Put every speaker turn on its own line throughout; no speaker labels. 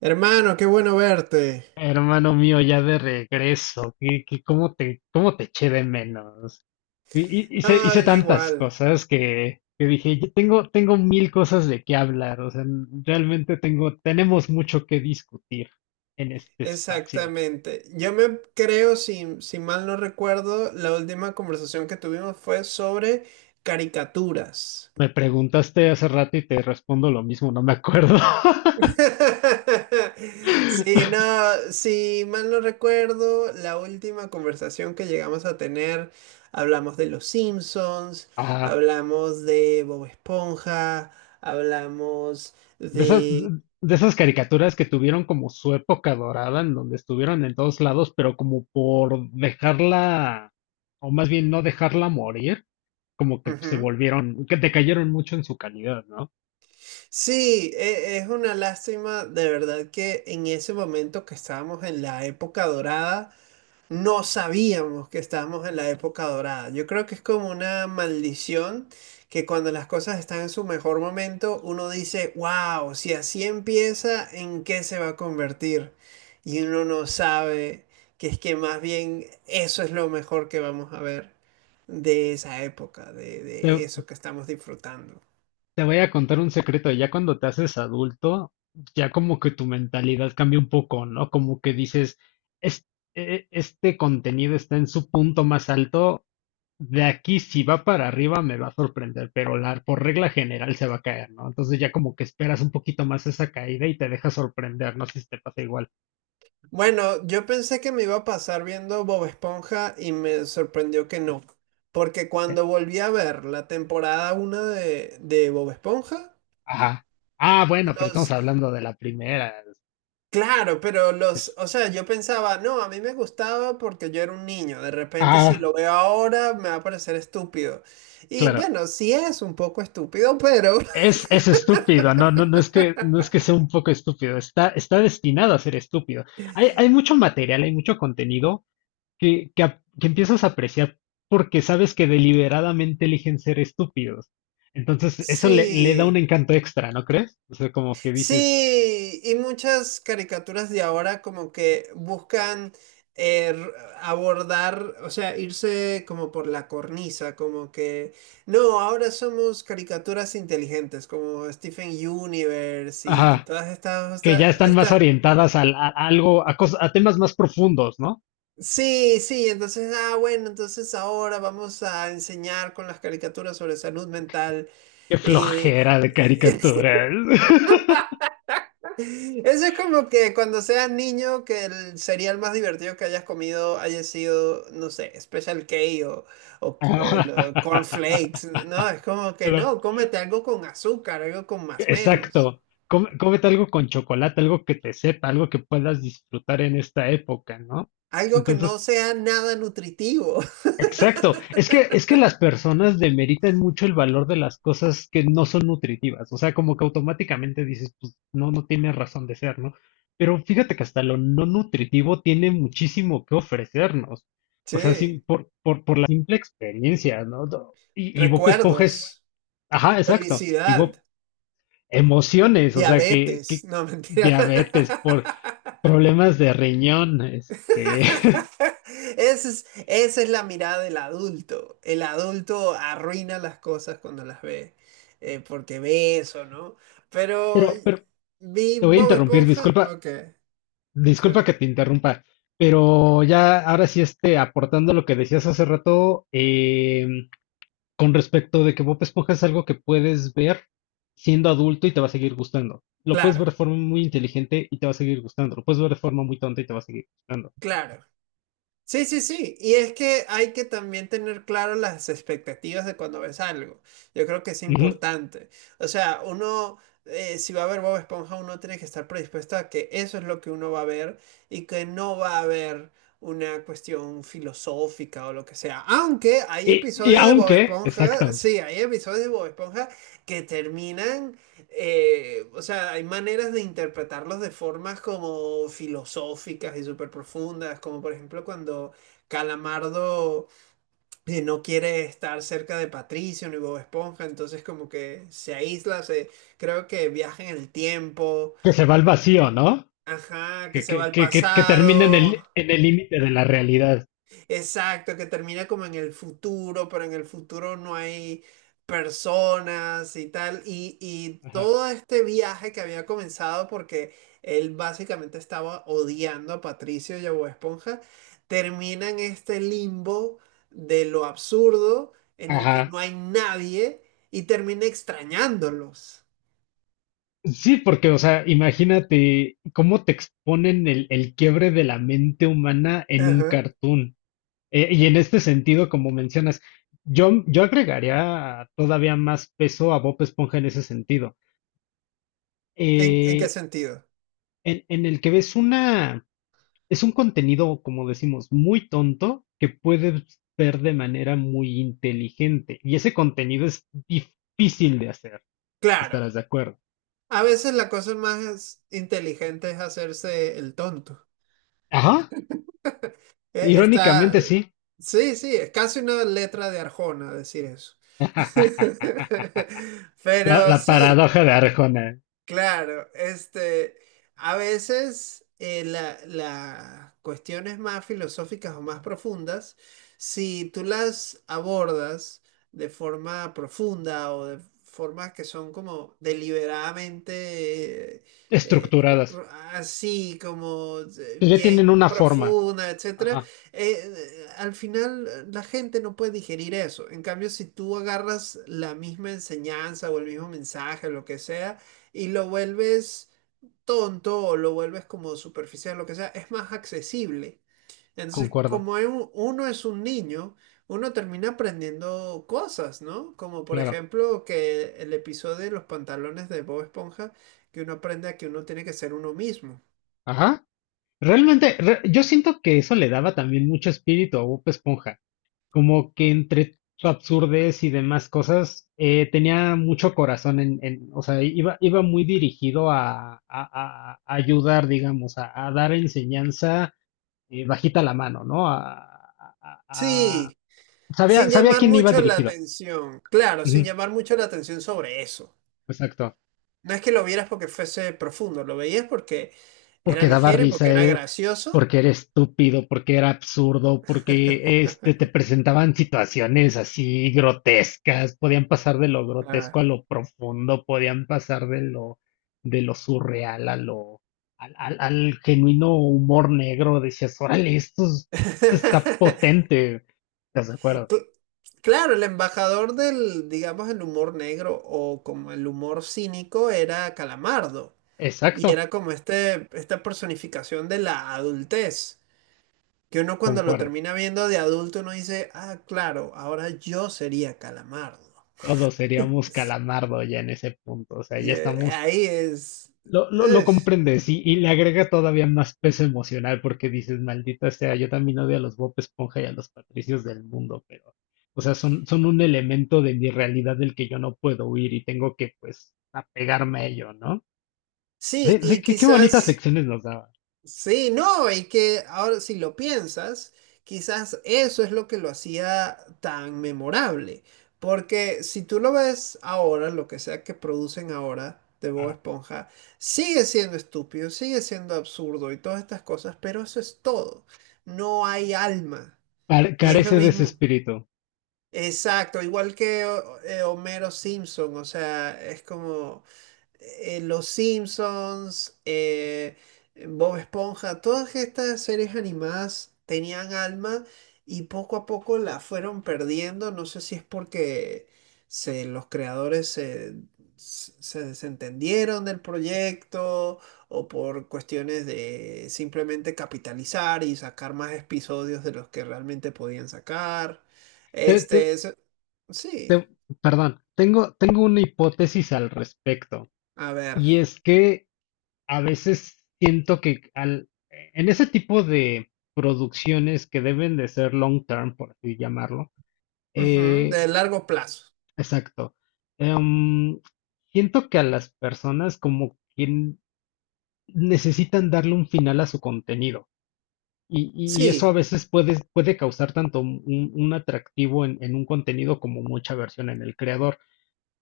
Hermano, qué bueno verte.
Hermano mío, ya de regreso, ¿ cómo cómo te eché de menos? Y,
No,
hice
yo
tantas
igual.
cosas que dije, "Yo tengo mil cosas de qué hablar, o sea, realmente tenemos mucho que discutir en este espacio.
Exactamente. Yo me creo, si mal no recuerdo, la última conversación que tuvimos fue sobre caricaturas.
Me preguntaste hace rato y te respondo lo mismo, no me acuerdo.
Sí, no, si mal no recuerdo, la última conversación que llegamos a tener, hablamos de los Simpsons,
Ajá.
hablamos de Bob Esponja, hablamos
De esas,
de...
de esas caricaturas que tuvieron como su época dorada, en donde estuvieron en todos lados, pero como por dejarla, o más bien no dejarla morir, como que se
Ujú.
volvieron, que decayeron mucho en su calidad, ¿no?
Sí, es una lástima de verdad que en ese momento que estábamos en la época dorada, no sabíamos que estábamos en la época dorada. Yo creo que es como una maldición que cuando las cosas están en su mejor momento, uno dice, wow, si así empieza, ¿en qué se va a convertir? Y uno no sabe que es que más bien eso es lo mejor que vamos a ver de esa época, de eso que estamos disfrutando.
Te voy a contar un secreto, ya cuando te haces adulto, ya como que tu mentalidad cambia un poco, ¿no? Como que dices, "Es- este contenido está en su punto más alto, de aquí si va para arriba me va a sorprender, pero la, por regla general se va a caer, ¿no? Entonces ya como que esperas un poquito más esa caída y te deja sorprender, no sé si te pasa igual.
Bueno, yo pensé que me iba a pasar viendo Bob Esponja y me sorprendió que no. Porque
Eh,
cuando volví a ver la temporada 1 de Bob Esponja,
Ajá. Ah, bueno, pero estamos
los...
hablando de la primera.
Claro, pero los...
es-
O sea, yo pensaba, no, a mí me gustaba porque yo era un niño. De repente si
ah,
lo veo ahora me va a parecer estúpido. Y
claro.
bueno, sí es un poco estúpido, pero
Es estúpido, no es no es que sea un poco estúpido, está destinado a ser estúpido. Hay mucho material, hay mucho contenido que empiezas a apreciar porque sabes que deliberadamente eligen ser estúpidos. Eso le da un
sí.
encanto extra, ¿no crees? O sea, como que dices,
Sí, y muchas caricaturas de ahora como que buscan eh, r- abordar, o sea, irse como por la cornisa, como que, no, ahora somos caricaturas inteligentes, como Stephen Universe y
ajá,
todas
que ya están más
estas,
orientadas a algo, cosas a temas más profundos, ¿no?
sí, sí, entonces, ah, bueno, entonces ahora vamos a enseñar con las caricaturas sobre salud mental.
Qué
Y
flojera de caricaturas.
eso es como que cuando seas niño, que el cereal más divertido que hayas comido haya sido, no sé, Special K o, o el cornflakes. No, es como que no, cómete algo con azúcar, algo con masmelos,
Exacto. Cómete algo con chocolate, algo que te sepa, algo que puedas disfrutar en esta época, ¿no?
algo que
Entonces,
no sea nada nutritivo.
exacto. Es que las personas demeritan mucho el valor de las cosas que no son nutritivas. O sea, como que automáticamente dices, pues no, no tiene razón de ser, ¿no? Pero fíjate que hasta lo no nutritivo tiene muchísimo que ofrecernos. O sea, sí,
Sí,
por la simple experiencia, ¿no? Y Bob Esponja es,
recuerdos,
ajá, exacto. Y Bob
felicidad,
emociones, o sea,
diabetes.
que
No, mentira.
diabetes, por problemas de riñón, este,
Esa es la mirada del adulto. El adulto arruina las cosas cuando las ve, porque ve eso, ¿no? Pero
pero
vi
te voy a
Bob
interrumpir,
Esponja,
disculpa,
ok, está
disculpa
bien.
que te interrumpa, pero ya ahora sí este, aportando lo que decías hace rato, con respecto de que Bob Esponja es algo que puedes ver siendo adulto y te va a seguir gustando. Lo puedes ver
Claro,
de forma muy inteligente y te va a seguir gustando. Lo puedes ver de forma muy tonta y te va a seguir gustando.
claro. Sí, sí, sí. Y es que hay que también tener claro las expectativas de cuando ves algo. Yo creo que es
Ujú.
importante. O sea, uno, si va a ver Bob Esponja, uno tiene que estar predispuesto a que eso es lo que uno va a ver y que no va a haber una cuestión filosófica o lo que sea. Aunque hay
Y
episodios de Bob
aunque,
Esponja,
exacto,
sí, hay episodios de Bob Esponja que terminan o sea, hay maneras de interpretarlos de formas como filosóficas y súper profundas, como por ejemplo cuando Calamardo no quiere estar cerca de Patricio ni Bob Esponja, entonces como que se aísla, se, creo que viaja en el tiempo,
que se va al vacío, ¿no?
ajá, que se va al
Que termina en
pasado,
en el límite de la realidad.
exacto, que termina como en el futuro, pero en el futuro no hay personas y tal. Y
Ajá.
todo este viaje que había comenzado porque él básicamente estaba odiando a Patricio y a Bob Esponja, termina en este limbo de lo absurdo en el que
Ajá.
no hay nadie y termina extrañándolos.
Sí, porque, o sea, imagínate cómo te exponen el quiebre de la mente humana en un
Ajá.
cartoon. Y en este sentido, como mencionas, yo agregaría todavía más peso a Bob Esponja en ese sentido.
En qué
Eh,
sentido?
en el que ves una, es un contenido, como decimos, muy tonto que puedes ver de manera muy inteligente. Y ese contenido es difícil de hacer.
Claro,
¿Estarás de acuerdo?
a veces la cosa más inteligente es hacerse el tonto.
Ajá.
Eh, Está,
Irónicamente, sí.
sí, sí, es casi una letra de Arjona decir eso. Pero
La
sí,
paradoja de Arjona.
claro, este, a veces las cuestiones más filosóficas o más profundas, si tú las abordas de forma profunda o de formas que son como deliberadamente
Estructuradas.
así, como
Que ya tienen
bien
una forma.
profunda, etcétera,
Ajá.
al final la gente no puede digerir eso. En cambio, si tú agarras la misma enseñanza o el mismo mensaje, lo que sea, y lo vuelves tonto o lo vuelves como superficial, lo que sea, es más accesible. Entonces,
Concuerdo.
como es uno es un niño, uno termina aprendiendo cosas, ¿no? Como por
Claro.
ejemplo que el episodio de los pantalones de Bob Esponja, que uno aprende a que uno tiene que ser uno mismo.
Ajá. Yo siento que eso le daba también mucho espíritu a Bob Esponja, como que entre su absurdez y demás cosas, tenía mucho corazón o sea, iba muy dirigido a ayudar, digamos, a dar enseñanza bajita la mano, ¿no? A-
Sí,
Sabía,
sin
sabía a
llamar
quién iba
mucho la
dirigido.
atención. Claro, sin
Ujú,
llamar mucho la atención sobre eso.
exacto.
No es que lo vieras porque fuese profundo, lo veías porque era
Porque daba
ligero y porque
risa,
era gracioso.
porque era estúpido, porque era absurdo, porque este, te presentaban situaciones así grotescas, podían pasar de lo
Ah.
grotesco a lo profundo, podían pasar de lo surreal a lo, al genuino humor negro, decías, órale, está potente. ¿Estás de acuerdo?
Cl- Claro, el embajador del, digamos, el humor negro o como el humor cínico era Calamardo. Y
Exacto,
era como este, esta personificación de la adultez. Que uno cuando lo
concuerdo.
termina viendo de adulto, uno dice, ah, claro, ahora yo sería Calamardo.
Todos seríamos calamardo ya en ese punto, o sea,
Y
ya estamos
ahí es...
Lo
Ugh.
comprendes y le agrega todavía más peso emocional porque dices, maldita sea, yo también odio a los Bob Esponja y a los Patricios del mundo, pero, o sea, son un elemento de mi realidad del que yo no puedo huir y tengo que, pues, apegarme a ello, ¿no?
Sí,
Ve
y
qué bonitas
quizás...
lecciones nos daba.
Sí, no, y que ahora si lo piensas, quizás eso es lo que lo hacía tan memorable, porque si tú lo ves ahora, lo que sea que producen ahora de Bob
Ah,
Esponja, sigue siendo estúpido, sigue siendo absurdo y todas estas cosas, pero eso es todo, no hay alma, y es lo
carece de ese
mismo.
espíritu.
Exacto, igual que Homero Simpson, o sea, es como Los Simpsons, Bob Esponja, todas estas series animadas tenían alma y poco a poco la fueron perdiendo. No sé si es porque se, los creadores se, se desentendieron del proyecto o por cuestiones de simplemente capitalizar y sacar más episodios de los que realmente podían sacar.
Te- te-
Este,
te-
sí,
Perdón, tengo una hipótesis al respecto,
a ver,
y es que a veces siento que al, en ese tipo de producciones que deben de ser long term, por así llamarlo,
ujú,
eh,
de largo plazo.
exacto, em, siento que a las personas como que necesitan darle un final a su contenido. Y, y eso a
Sí.
veces puede, puede causar tanto un atractivo en un contenido como mucha versión en el creador.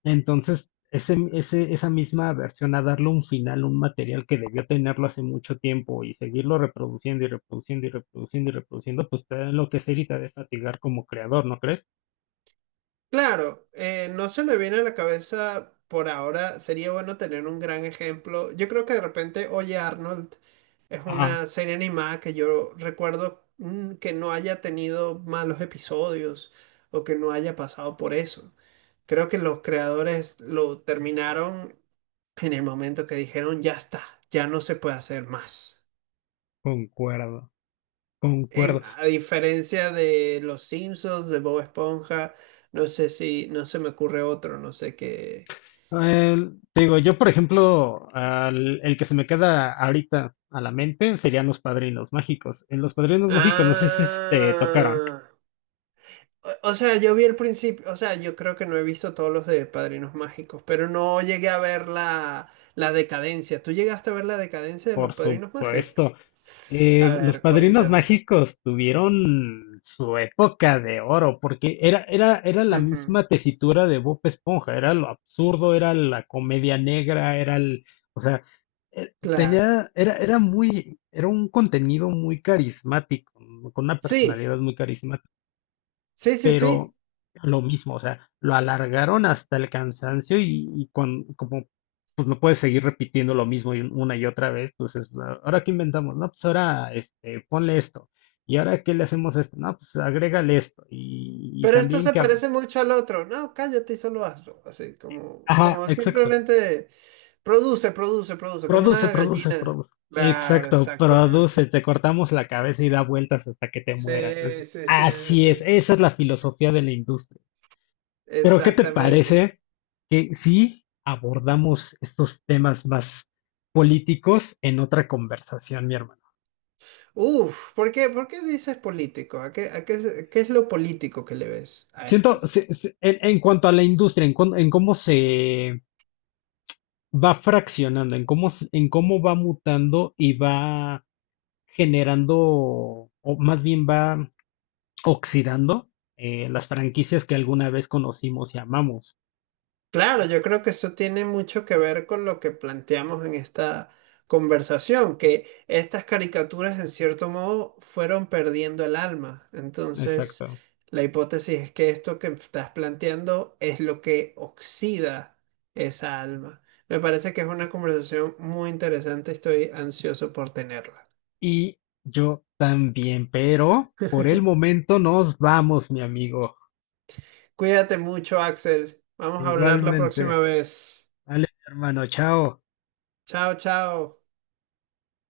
Entonces, esa misma versión a darle un final, un material que debió tenerlo hace mucho tiempo y seguirlo reproduciendo y reproduciendo y reproduciendo y reproduciendo, pues te da enloquecer y te de fatigar como creador, ¿no crees?
Claro, no se me viene a la cabeza por ahora. Sería bueno tener un gran ejemplo. Yo creo que de repente Oye Arnold es
Ah,
una serie animada que yo recuerdo que no haya tenido malos episodios o que no haya pasado por eso. Creo que los creadores lo terminaron en el momento que dijeron, ya está, ya no se puede hacer más.
concuerdo,
En,
concuerdo.
a diferencia de Los Simpsons, de Bob Esponja, no sé si, no se me ocurre otro, no sé qué.
Te digo, yo por ejemplo, el que se me queda ahorita a la mente serían Los Padrinos Mágicos. En Los Padrinos Mágicos no sé si te tocaron.
Ah, o sea, yo vi el principio, o sea, yo creo que no he visto todos los de Padrinos Mágicos, pero no llegué a ver la, la decadencia. ¿Tú llegaste a ver la decadencia de
Por
los Padrinos Mágicos?
supuesto.
A
Los
ver,
Padrinos
cuéntame.
Mágicos tuvieron su época de oro, porque era la
Ujú,
misma tesitura de Bob Esponja, era lo absurdo, era la comedia negra, era el, o sea,
claro.
era muy, era un contenido muy carismático, con una
Sí,
personalidad muy carismática.
sí, sí, sí.
Pero lo mismo, o sea, lo alargaron hasta el cansancio como pues no puedes seguir repitiendo lo mismo y una y otra vez, pues es, "Ah, ahora qué inventamos, no, pues ahora este, ponle esto, y ahora qué le hacemos a esto, no, pues agrégale esto, y
Pero esto
también
se
que...
parece mucho al otro. No, cállate y solo hazlo. Así, como,
Ajá,
como
exacto.
simplemente produce, produce, produce, como
Produce,
una
produce,
gallina.
produce.
Claro,
Exacto, produce,
exactamente.
te cortamos la cabeza y da vueltas hasta que te mueras. Es-
Sí, sí, sí, sí.
Así es,
Sí.
esa es la filosofía de la industria. Pero, ¿qué te
Exactamente.
parece que si abordamos estos temas más políticos en otra conversación, mi hermano?
Uf, por qué dices político? A qué, qué es lo político que le ves a esto?
En cuanto a la industria, en cómo se va fraccionando, en cómo, en cómo va mutando y va generando, o más bien va oxidando las franquicias que alguna vez conocimos y amamos.
Claro, yo creo que eso tiene mucho que ver con lo que planteamos en esta conversación, que estas caricaturas en cierto modo fueron perdiendo el alma. Entonces,
Exacto.
la hipótesis es que esto que estás planteando es lo que oxida esa alma. Me parece que es una conversación muy interesante, estoy ansioso por tenerla.
Y yo también, pero por el momento nos vamos, mi amigo.
Cuídate mucho, Axel. Vamos a hablar la próxima
Igualmente.
vez.
Vale, hermano. Chao.
Chao, chao.